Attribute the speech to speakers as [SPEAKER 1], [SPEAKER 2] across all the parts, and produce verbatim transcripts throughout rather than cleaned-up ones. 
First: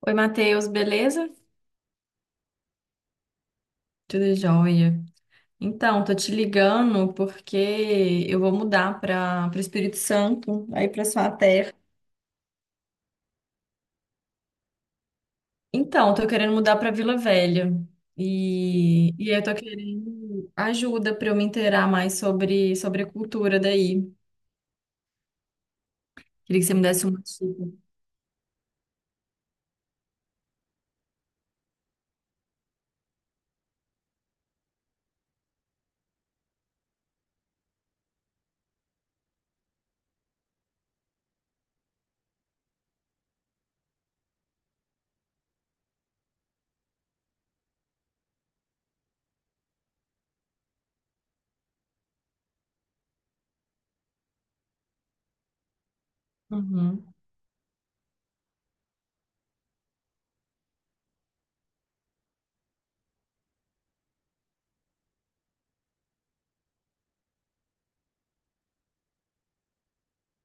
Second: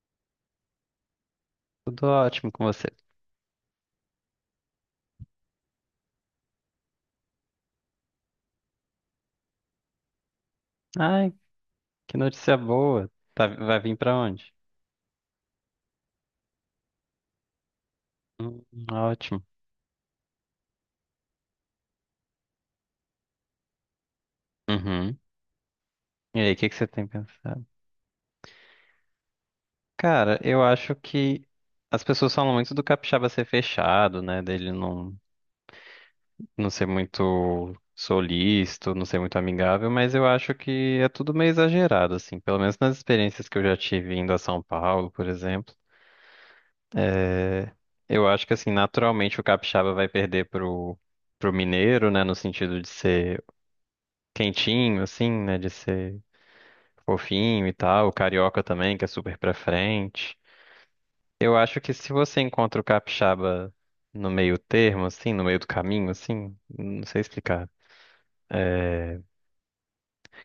[SPEAKER 1] Oi, Matheus, beleza?
[SPEAKER 2] Tudo ótimo com você.
[SPEAKER 1] Tudo jóia. Então, tô te ligando porque eu vou mudar para o Espírito Santo, aí para sua
[SPEAKER 2] Ai,
[SPEAKER 1] terra.
[SPEAKER 2] que notícia boa. Tá- vai vir pra onde?
[SPEAKER 1] Então, tô querendo mudar para Vila Velha.
[SPEAKER 2] Hum,
[SPEAKER 1] E, e
[SPEAKER 2] ótimo.
[SPEAKER 1] eu tô querendo ajuda para eu me inteirar mais sobre, sobre a cultura daí.
[SPEAKER 2] Uhum. E aí, o
[SPEAKER 1] Queria que
[SPEAKER 2] que que
[SPEAKER 1] você me
[SPEAKER 2] você tem
[SPEAKER 1] desse uma
[SPEAKER 2] pensado?
[SPEAKER 1] dica.
[SPEAKER 2] Cara, eu acho que as pessoas falam muito do capixaba ser fechado, né? Dele não, não ser muito solícito, não ser muito amigável, mas eu acho que é tudo meio exagerado, assim. Pelo menos nas experiências que eu já tive indo a São Paulo, por exemplo. Eu acho que, assim, naturalmente o capixaba vai perder pro, pro mineiro, né? No sentido de ser quentinho, assim, né? De ser
[SPEAKER 1] Uhum,
[SPEAKER 2] fofinho e tal. O carioca também, que é super pra frente. Eu acho que se você encontra o capixaba no meio termo, assim, no meio do caminho, assim, não sei explicar.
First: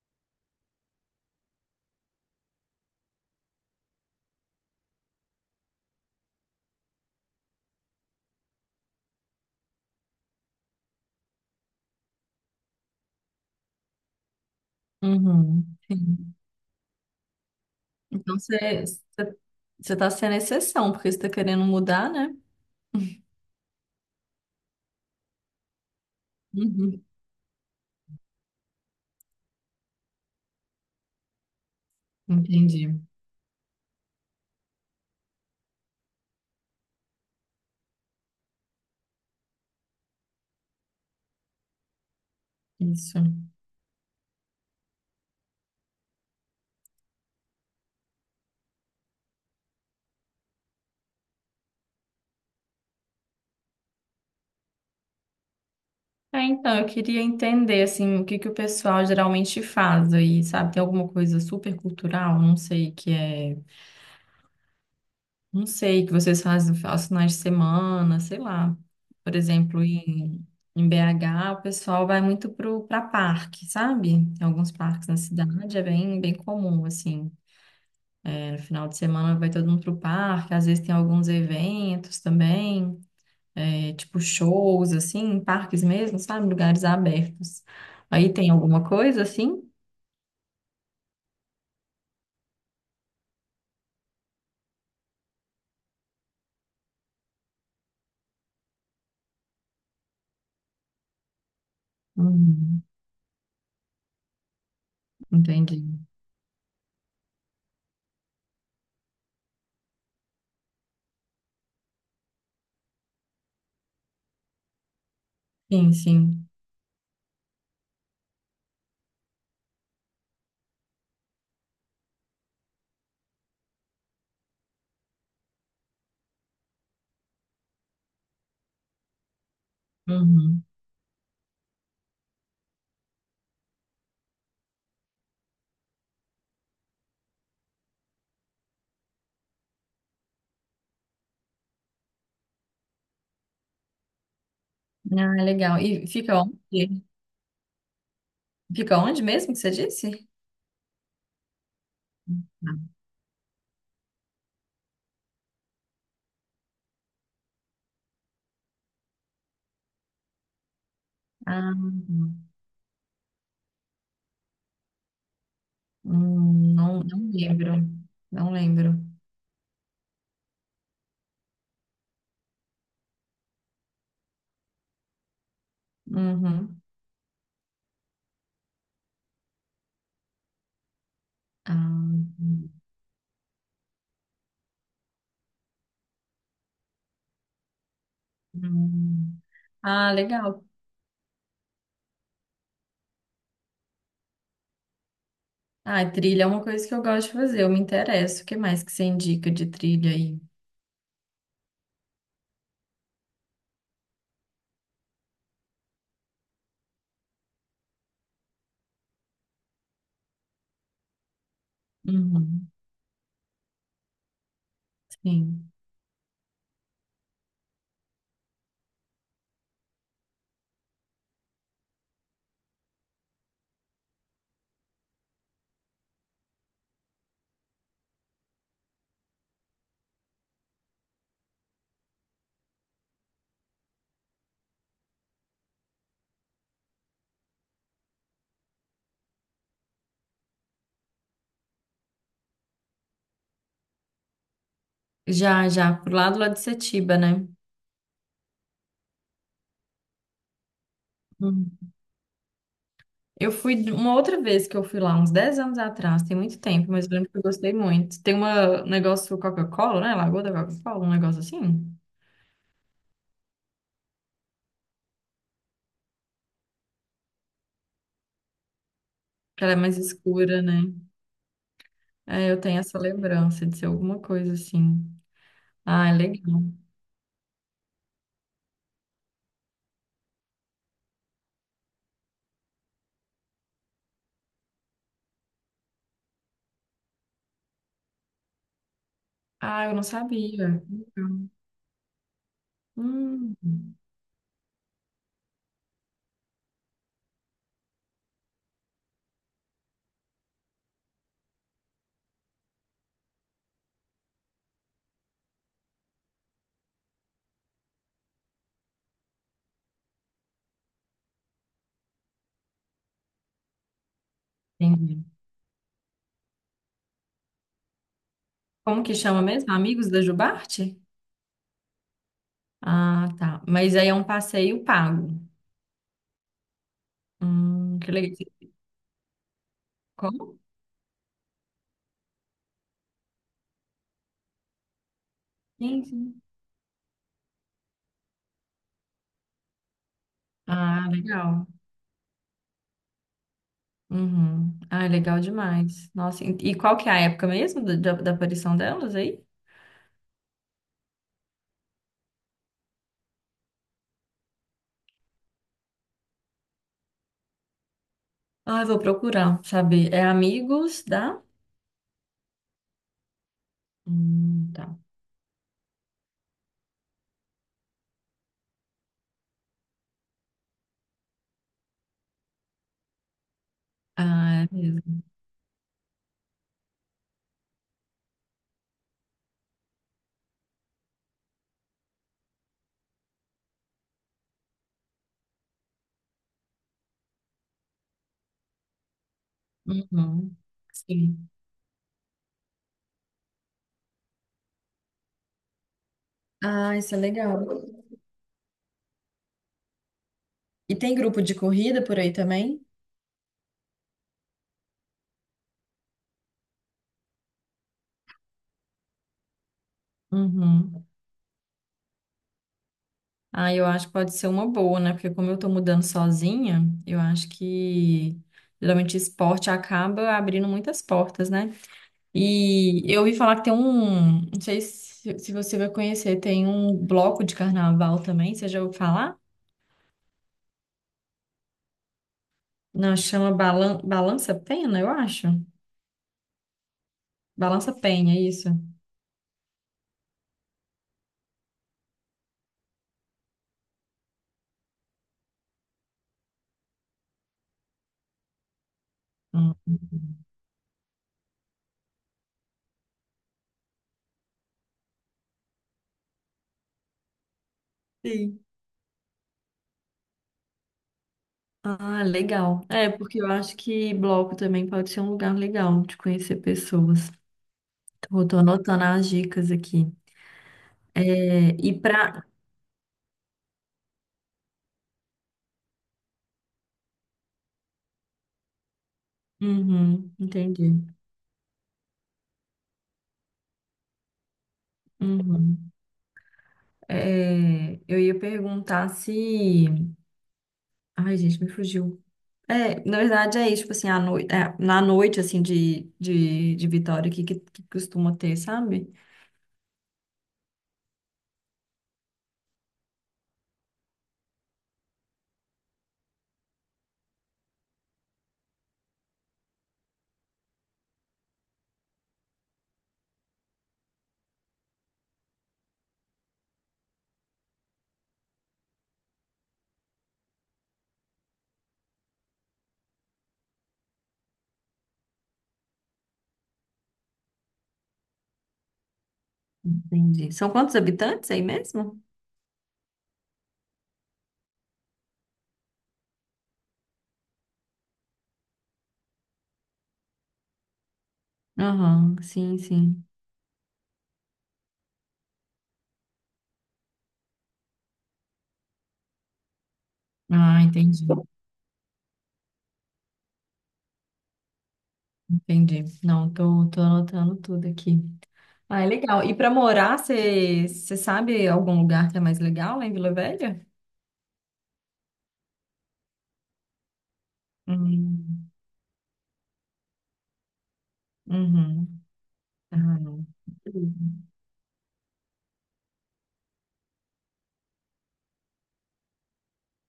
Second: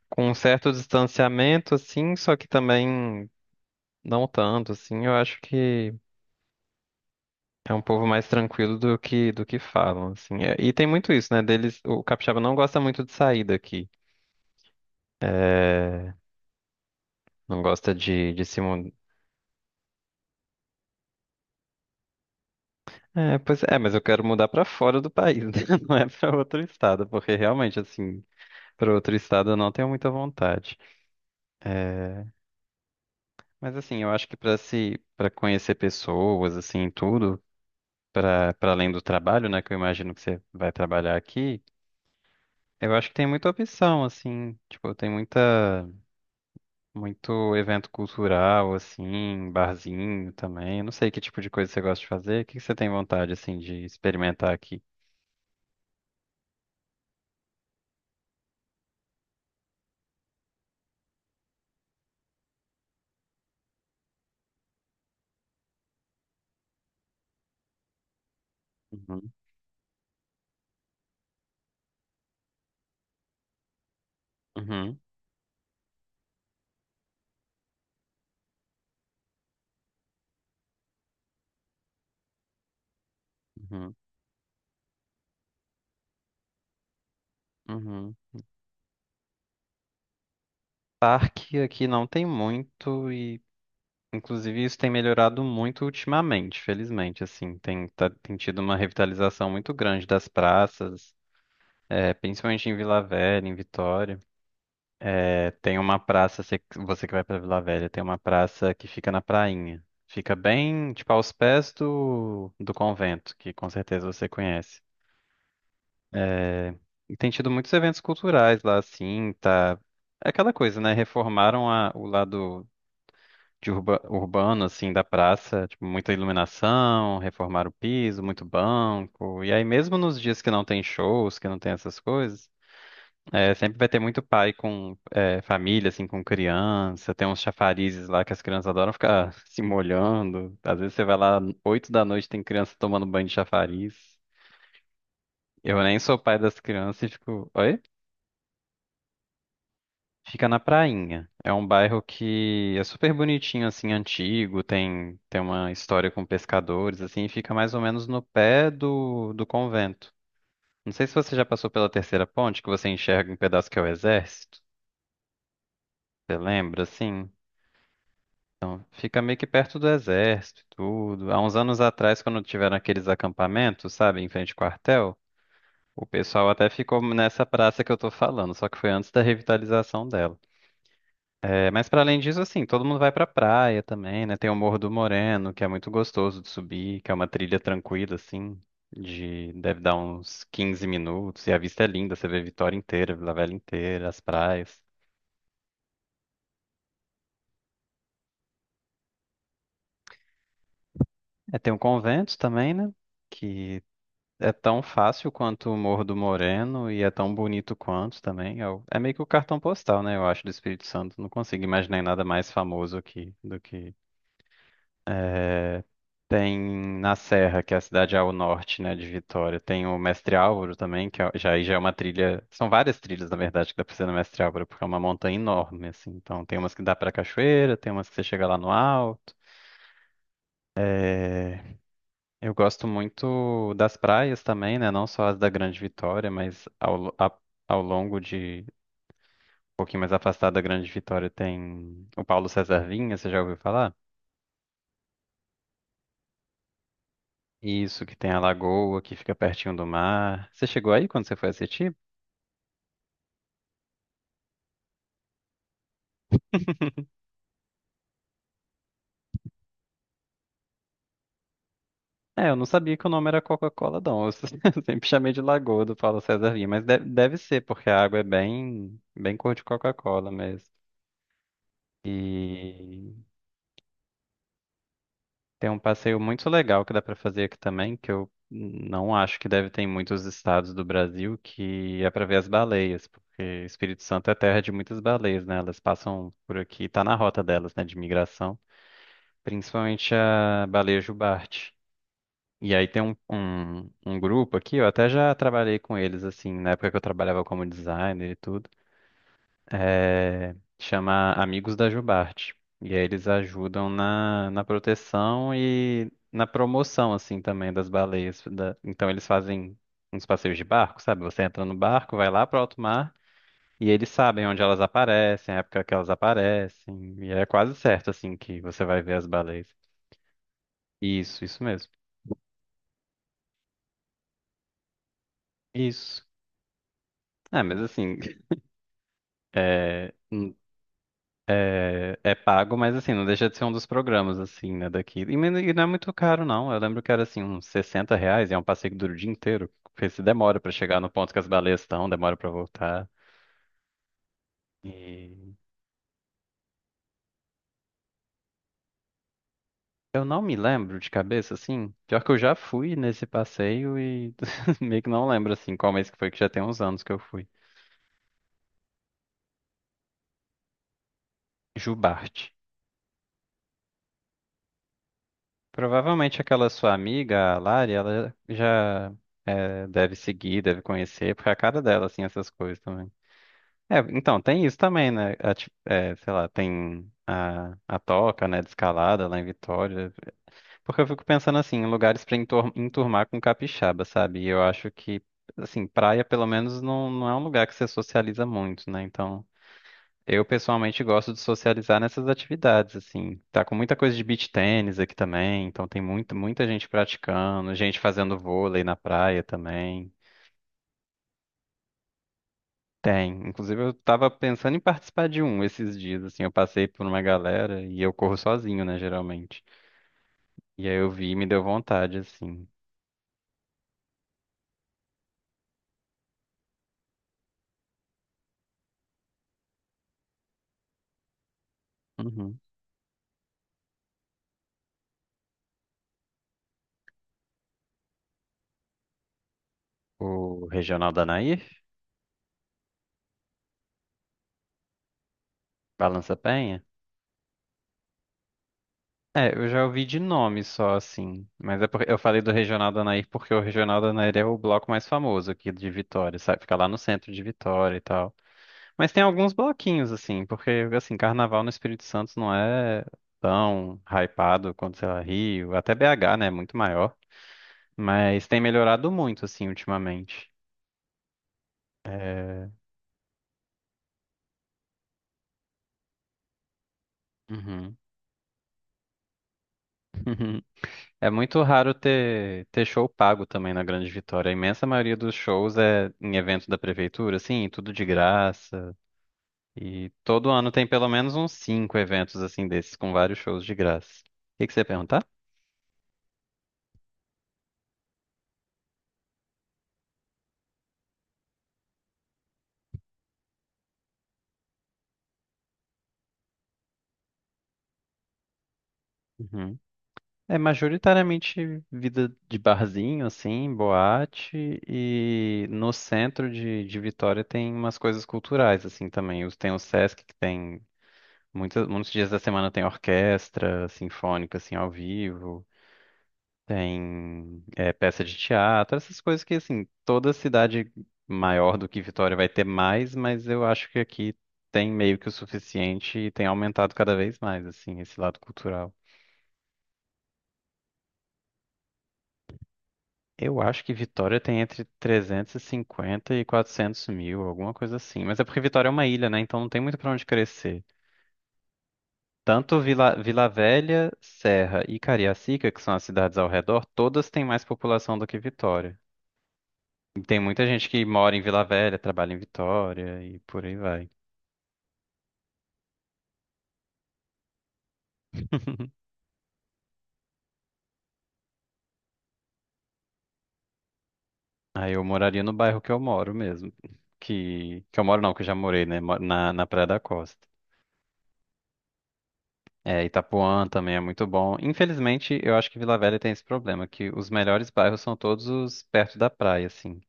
[SPEAKER 2] Com um certo distanciamento, assim, só que também não tanto, assim, eu acho que é um povo mais tranquilo do que do que falam, assim. É, E tem muito isso, né? Deles, o capixaba não gosta muito de sair daqui.
[SPEAKER 1] uhum.
[SPEAKER 2] É,
[SPEAKER 1] Sim.
[SPEAKER 2] não gosta de,
[SPEAKER 1] Então,
[SPEAKER 2] de
[SPEAKER 1] você
[SPEAKER 2] se, mu-
[SPEAKER 1] você- você tá sendo exceção, porque você tá querendo mudar, né?
[SPEAKER 2] É, pois é, mas eu quero mudar pra fora do país, né? Não é pra outro
[SPEAKER 1] Uhum.
[SPEAKER 2] estado, porque realmente, assim, pra outro estado eu não tenho muita vontade. É,
[SPEAKER 1] Entendi.
[SPEAKER 2] mas assim, eu acho que pra se, para conhecer pessoas, assim, tudo, pra para além do trabalho, né, que eu imagino que você vai trabalhar aqui, eu acho que
[SPEAKER 1] Isso.
[SPEAKER 2] tem muita opção, assim, tipo, tem muita muito evento cultural, assim, barzinho também. Eu não sei que tipo de coisa você gosta de fazer. O que que você tem vontade, assim, de experimentar aqui?
[SPEAKER 1] É, então, eu queria entender, assim, o que que o pessoal geralmente faz aí, sabe? Tem alguma coisa super cultural? Não sei, que é... Não sei, que vocês fazem aos finais de semana, sei lá.
[SPEAKER 2] Uhum,
[SPEAKER 1] Por exemplo, em, em B H, o pessoal vai muito pro, pra parque, sabe? Tem alguns
[SPEAKER 2] uhum,
[SPEAKER 1] parques na cidade, é bem, bem comum, assim. É, no final de semana vai todo mundo pro parque, às vezes tem alguns eventos também. É,
[SPEAKER 2] uhum,
[SPEAKER 1] tipo shows, assim, em parques mesmo, sabe? Lugares abertos.
[SPEAKER 2] uhum.
[SPEAKER 1] Aí tem alguma coisa assim?
[SPEAKER 2] Parque aqui não tem muito e, inclusive, isso tem melhorado muito ultimamente, felizmente, assim, tem, tá- tem tido uma revitalização muito grande das praças, é, principalmente em
[SPEAKER 1] Uhum,
[SPEAKER 2] Vila Velha, em Vitória. É, tem
[SPEAKER 1] entendi.
[SPEAKER 2] uma praça, você, você que vai pra Vila Velha, tem uma praça que fica na Prainha. Fica bem, tipo, aos pés do, do convento, que com certeza você conhece.
[SPEAKER 1] Sim, sim.
[SPEAKER 2] E tem tido muitos eventos culturais lá, assim, tá... É aquela coisa, né? Reformaram a- o lado de urba, urbano, assim, da praça, tipo, muita iluminação, reformar o piso, muito banco. E aí, mesmo nos dias que não
[SPEAKER 1] Uhum.
[SPEAKER 2] tem shows, que não tem essas coisas, é, sempre vai ter muito pai com é, família, assim, com criança. Tem uns chafarizes lá que as crianças adoram ficar se molhando. Às vezes você vai lá, oito da noite, tem criança tomando banho de chafariz.
[SPEAKER 1] Ah, legal.
[SPEAKER 2] Eu nem
[SPEAKER 1] E
[SPEAKER 2] sou pai
[SPEAKER 1] fica
[SPEAKER 2] das crianças
[SPEAKER 1] onde?
[SPEAKER 2] e fico. "Oi?"
[SPEAKER 1] Fica onde mesmo que você disse?
[SPEAKER 2] Fica na Prainha. É um bairro que é super bonitinho, assim, antigo, tem, tem uma história com pescadores, assim, e fica mais ou menos no pé do, do convento. Não sei se você já passou
[SPEAKER 1] Ah,
[SPEAKER 2] pela terceira ponte, que você enxerga um pedaço que é o exército. Você
[SPEAKER 1] hum,
[SPEAKER 2] lembra,
[SPEAKER 1] não,
[SPEAKER 2] assim?
[SPEAKER 1] não lembro. Não
[SPEAKER 2] Então,
[SPEAKER 1] lembro.
[SPEAKER 2] fica meio que perto do exército e tudo. Há uns anos atrás, quando tiveram aqueles acampamentos, sabe, em frente ao quartel, o pessoal até
[SPEAKER 1] Uhum.
[SPEAKER 2] ficou nessa praça que eu tô falando, só que foi antes da revitalização dela. É,
[SPEAKER 1] Ah,
[SPEAKER 2] mas para além disso, assim,
[SPEAKER 1] hum,
[SPEAKER 2] todo mundo vai pra praia também, né? Tem o Morro do Moreno, que é muito gostoso de subir, que é uma trilha tranquila, assim,
[SPEAKER 1] hum.
[SPEAKER 2] de deve dar
[SPEAKER 1] Ah,
[SPEAKER 2] uns
[SPEAKER 1] legal.
[SPEAKER 2] quinze minutos, e a vista é linda, você vê Vitória inteira, Vila Velha inteira, as praias.
[SPEAKER 1] Ah, trilha é uma coisa que eu gosto de fazer, eu me interesso. O que mais que você indica de trilha aí?
[SPEAKER 2] É, tem o convento também, né? Que é tão fácil quanto o Morro do Moreno e é tão bonito quanto também. É, o- é meio que o cartão postal, né? Eu acho, do Espírito Santo. Não consigo imaginar nada mais
[SPEAKER 1] Uhum.
[SPEAKER 2] famoso aqui do que.
[SPEAKER 1] Sim.
[SPEAKER 2] Tem na Serra, que é a cidade ao norte, né, de Vitória. Tem o Mestre Álvaro também, que é- já, aí já é uma trilha. São várias trilhas, na verdade, que dá pra ser no Mestre Álvaro, porque é uma montanha enorme, assim. Então tem umas que dá pra cachoeira, tem umas que você chega lá no alto. Eu gosto muito das praias também, né? Não só as da Grande Vitória, mas ao, lo- a- ao longo de. Um pouquinho mais afastado da Grande Vitória tem o Paulo César Vinha, você já ouviu falar?
[SPEAKER 1] Já, já, pro lado lá de Setiba, né?
[SPEAKER 2] Isso, que tem a lagoa que fica pertinho do mar. Você chegou aí quando você foi
[SPEAKER 1] Hum.
[SPEAKER 2] assistir?
[SPEAKER 1] Eu fui de- uma outra vez que eu fui lá, uns dez anos atrás, tem muito tempo, mas eu lembro que eu gostei muito. Tem uma, um negócio Coca-Cola, né? Lagoa da Coca-Cola, um negócio assim,
[SPEAKER 2] É, eu não sabia que o nome era Coca-Cola, não. Eu se- Eu sempre chamei de Lagoa do Paulo César Lima, mas deve, deve ser, porque a água é bem, bem cor de
[SPEAKER 1] que ela é mais
[SPEAKER 2] Coca-Cola
[SPEAKER 1] escura,
[SPEAKER 2] mesmo.
[SPEAKER 1] né? É, eu tenho essa
[SPEAKER 2] E
[SPEAKER 1] lembrança de ser alguma coisa assim.
[SPEAKER 2] tem um
[SPEAKER 1] Ah, é
[SPEAKER 2] passeio muito
[SPEAKER 1] legal.
[SPEAKER 2] legal que dá pra fazer aqui também, que eu não acho que deve ter em muitos estados do Brasil, que é pra ver as baleias, porque Espírito Santo é terra de muitas baleias, né? Elas passam por aqui, tá na rota delas, né, de migração,
[SPEAKER 1] Ah, eu não
[SPEAKER 2] principalmente a
[SPEAKER 1] sabia.
[SPEAKER 2] baleia
[SPEAKER 1] Legal.
[SPEAKER 2] jubarte. E aí tem um,
[SPEAKER 1] Hum,
[SPEAKER 2] um, um grupo aqui, eu até já trabalhei com eles, assim, na época que eu trabalhava como designer e tudo. É, chama Amigos da Jubarte. E aí eles ajudam na, na proteção e na promoção, assim, também das baleias. da- Então eles fazem uns passeios de barco, sabe? Você entra no barco, vai lá pro alto mar e eles sabem onde elas
[SPEAKER 1] entendi.
[SPEAKER 2] aparecem, a época que elas aparecem. E é quase certo, assim, que você
[SPEAKER 1] Como
[SPEAKER 2] vai ver
[SPEAKER 1] que
[SPEAKER 2] as
[SPEAKER 1] chama mesmo?
[SPEAKER 2] baleias.
[SPEAKER 1] Amigos da Jubarte?
[SPEAKER 2] Isso, isso mesmo.
[SPEAKER 1] Ah, tá. Mas aí é um passeio pago.
[SPEAKER 2] Isso. É, mas
[SPEAKER 1] Hum, que
[SPEAKER 2] assim,
[SPEAKER 1] legal. Como?
[SPEAKER 2] É é pago, mas assim, não deixa de ser um dos programas, assim, né, daqui. E men- e não é
[SPEAKER 1] Sim,
[SPEAKER 2] muito
[SPEAKER 1] sim.
[SPEAKER 2] caro, não. Eu lembro que era, assim, uns sessenta reais e é um passeio que dura o dia inteiro. Porque se demora pra chegar
[SPEAKER 1] Ah,
[SPEAKER 2] no ponto que as
[SPEAKER 1] legal.
[SPEAKER 2] baleias estão, demora pra voltar.
[SPEAKER 1] Uhum. Ah,
[SPEAKER 2] E
[SPEAKER 1] legal demais. Nossa, e e qual que é a época mesmo da, da da aparição delas aí?
[SPEAKER 2] eu não me lembro de cabeça, assim. Pior que eu já fui nesse passeio e meio que não lembro, assim, qual mês que foi, que já tem uns anos que eu fui.
[SPEAKER 1] Ah, eu vou procurar, saber. É Amigos da...
[SPEAKER 2] Jubarte.
[SPEAKER 1] Hum, tá.
[SPEAKER 2] Provavelmente aquela sua amiga, a Lari, ela já é, deve seguir, deve conhecer, porque é a cara dela, assim, essas coisas também. É, então,
[SPEAKER 1] Ah,
[SPEAKER 2] tem
[SPEAKER 1] é
[SPEAKER 2] isso também,
[SPEAKER 1] mesmo.
[SPEAKER 2] né? A ti- é, sei lá, tem a, a toca, né, de escalada lá em Vitória. Porque eu fico pensando assim, em lugares pra entor- enturmar com capixaba, sabe? E eu acho que, assim, praia pelo menos não, não é um lugar que você socializa muito, né? Então, eu
[SPEAKER 1] Uhum.
[SPEAKER 2] pessoalmente gosto de
[SPEAKER 1] Sim.
[SPEAKER 2] socializar nessas atividades, assim. Tá com muita coisa de beach tênis aqui também, então tem muito, muita gente
[SPEAKER 1] Ah, isso é legal.
[SPEAKER 2] praticando, gente fazendo vôlei na praia também.
[SPEAKER 1] E tem grupo de corrida por aí também?
[SPEAKER 2] Tem. Inclusive, eu tava pensando em participar de um esses dias, assim. Eu passei por uma galera e eu corro sozinho, né, geralmente. E aí
[SPEAKER 1] Uhum.
[SPEAKER 2] eu vi e me deu vontade, assim.
[SPEAKER 1] Ah, eu acho que pode ser uma boa, né? Porque como eu tô mudando sozinha, eu acho que geralmente esporte acaba abrindo muitas portas, né?
[SPEAKER 2] Uhum.
[SPEAKER 1] E eu ouvi falar que tem um, não sei se, se você vai conhecer, tem um bloco de carnaval também, você já ouviu falar?
[SPEAKER 2] O Regional da Nair?
[SPEAKER 1] Não, chama Balan- Balança Pena, eu acho.
[SPEAKER 2] Balança Penha?
[SPEAKER 1] Balança Penha, é isso.
[SPEAKER 2] É, eu já ouvi de nome só, assim. Mas é porque eu falei do Regional da Nair porque o Regional da Nair é o bloco mais famoso aqui de Vitória, sabe? Fica lá no centro de Vitória e tal. Mas tem alguns
[SPEAKER 1] Hum.
[SPEAKER 2] bloquinhos, assim, porque, assim, carnaval no Espírito Santo não é tão hypado quanto, sei lá, Rio, até B H, né, é muito maior, mas
[SPEAKER 1] Sim.
[SPEAKER 2] tem melhorado muito, assim, ultimamente.
[SPEAKER 1] Ah,
[SPEAKER 2] É...
[SPEAKER 1] legal. É, porque eu acho que bloco também pode ser um lugar legal de conhecer pessoas.
[SPEAKER 2] Uhum.
[SPEAKER 1] Tô, tô anotando as dicas aqui.
[SPEAKER 2] É
[SPEAKER 1] É,
[SPEAKER 2] muito
[SPEAKER 1] e
[SPEAKER 2] raro
[SPEAKER 1] pra.
[SPEAKER 2] ter, ter show pago também na Grande Vitória. A imensa maioria dos shows é em evento da prefeitura, assim, tudo de graça. E
[SPEAKER 1] Uhum,
[SPEAKER 2] todo ano tem
[SPEAKER 1] entendi.
[SPEAKER 2] pelo menos uns cinco eventos assim desses, com vários shows de graça. O que que você ia perguntar?
[SPEAKER 1] Uhum. É, eu ia perguntar se. Ai, gente, me fugiu. É, na verdade é isso, tipo assim, à noite, na noite, assim, de, de, de Vitória, que, que, que costuma ter, sabe?
[SPEAKER 2] Uhum. É majoritariamente vida de barzinho, assim, boate, e no centro de, de Vitória tem umas coisas culturais, assim, também. Os- Tem o Sesc, que tem Muitos, muitos dias da semana tem orquestra sinfônica, assim, ao vivo, tem é, peça de teatro, essas coisas que, assim, toda cidade maior do que Vitória vai ter mais, mas eu acho que aqui tem meio que o suficiente e tem aumentado cada vez mais, assim, esse lado cultural.
[SPEAKER 1] Entendi. São quantos habitantes é aí mesmo?
[SPEAKER 2] Eu acho que Vitória tem entre trezentos e cinquenta e 400 mil, alguma coisa assim. Mas é porque Vitória é uma ilha, né? Então não tem muito pra onde crescer.
[SPEAKER 1] Aham, sim,
[SPEAKER 2] Tanto Vila,
[SPEAKER 1] sim.
[SPEAKER 2] Vila Velha, Serra e Cariacica, que são as cidades ao redor, todas têm mais população do que Vitória. E tem muita
[SPEAKER 1] Ah,
[SPEAKER 2] gente que
[SPEAKER 1] entendi,
[SPEAKER 2] mora em Vila Velha, trabalha em Vitória e por aí vai.
[SPEAKER 1] entendi. Não, tô, tô anotando tudo aqui. Ah, é legal. E pra morar, você você sabe algum lugar que é mais legal lá em Vila Velha?
[SPEAKER 2] Aí eu moraria no bairro que eu moro mesmo. Que, que eu moro não, que eu já
[SPEAKER 1] Hum,
[SPEAKER 2] morei, né? Moro Na, na Praia da Costa.
[SPEAKER 1] uhum. Ah,
[SPEAKER 2] É,
[SPEAKER 1] não.
[SPEAKER 2] Itapuã também é muito bom. Infelizmente, eu acho que Vila Velha tem esse problema, que os melhores bairros são todos os perto da praia, assim.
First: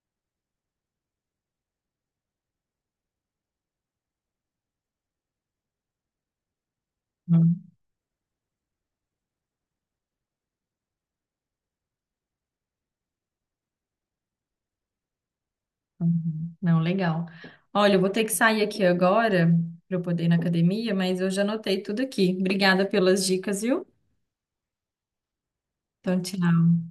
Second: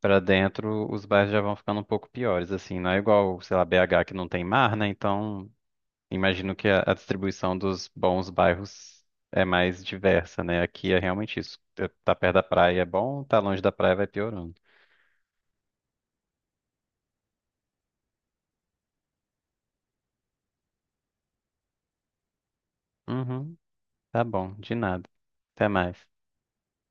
[SPEAKER 2] Pra dentro, os bairros já vão ficando um pouco piores, assim. Não é igual, sei lá, B H que não tem mar, né? Então, imagino que a, a distribuição
[SPEAKER 1] Uhum.
[SPEAKER 2] dos bons bairros é mais diversa, né? Aqui é realmente isso. Tá tá perto da praia é bom, tá longe da praia vai piorando.
[SPEAKER 1] Uhum. Não, legal. Olha, eu vou ter que sair aqui agora para eu poder ir na academia, mas eu já anotei tudo aqui. Obrigada pelas
[SPEAKER 2] Uhum,
[SPEAKER 1] dicas, viu?
[SPEAKER 2] tá bom, de nada. Até mais.
[SPEAKER 1] Então, tchau.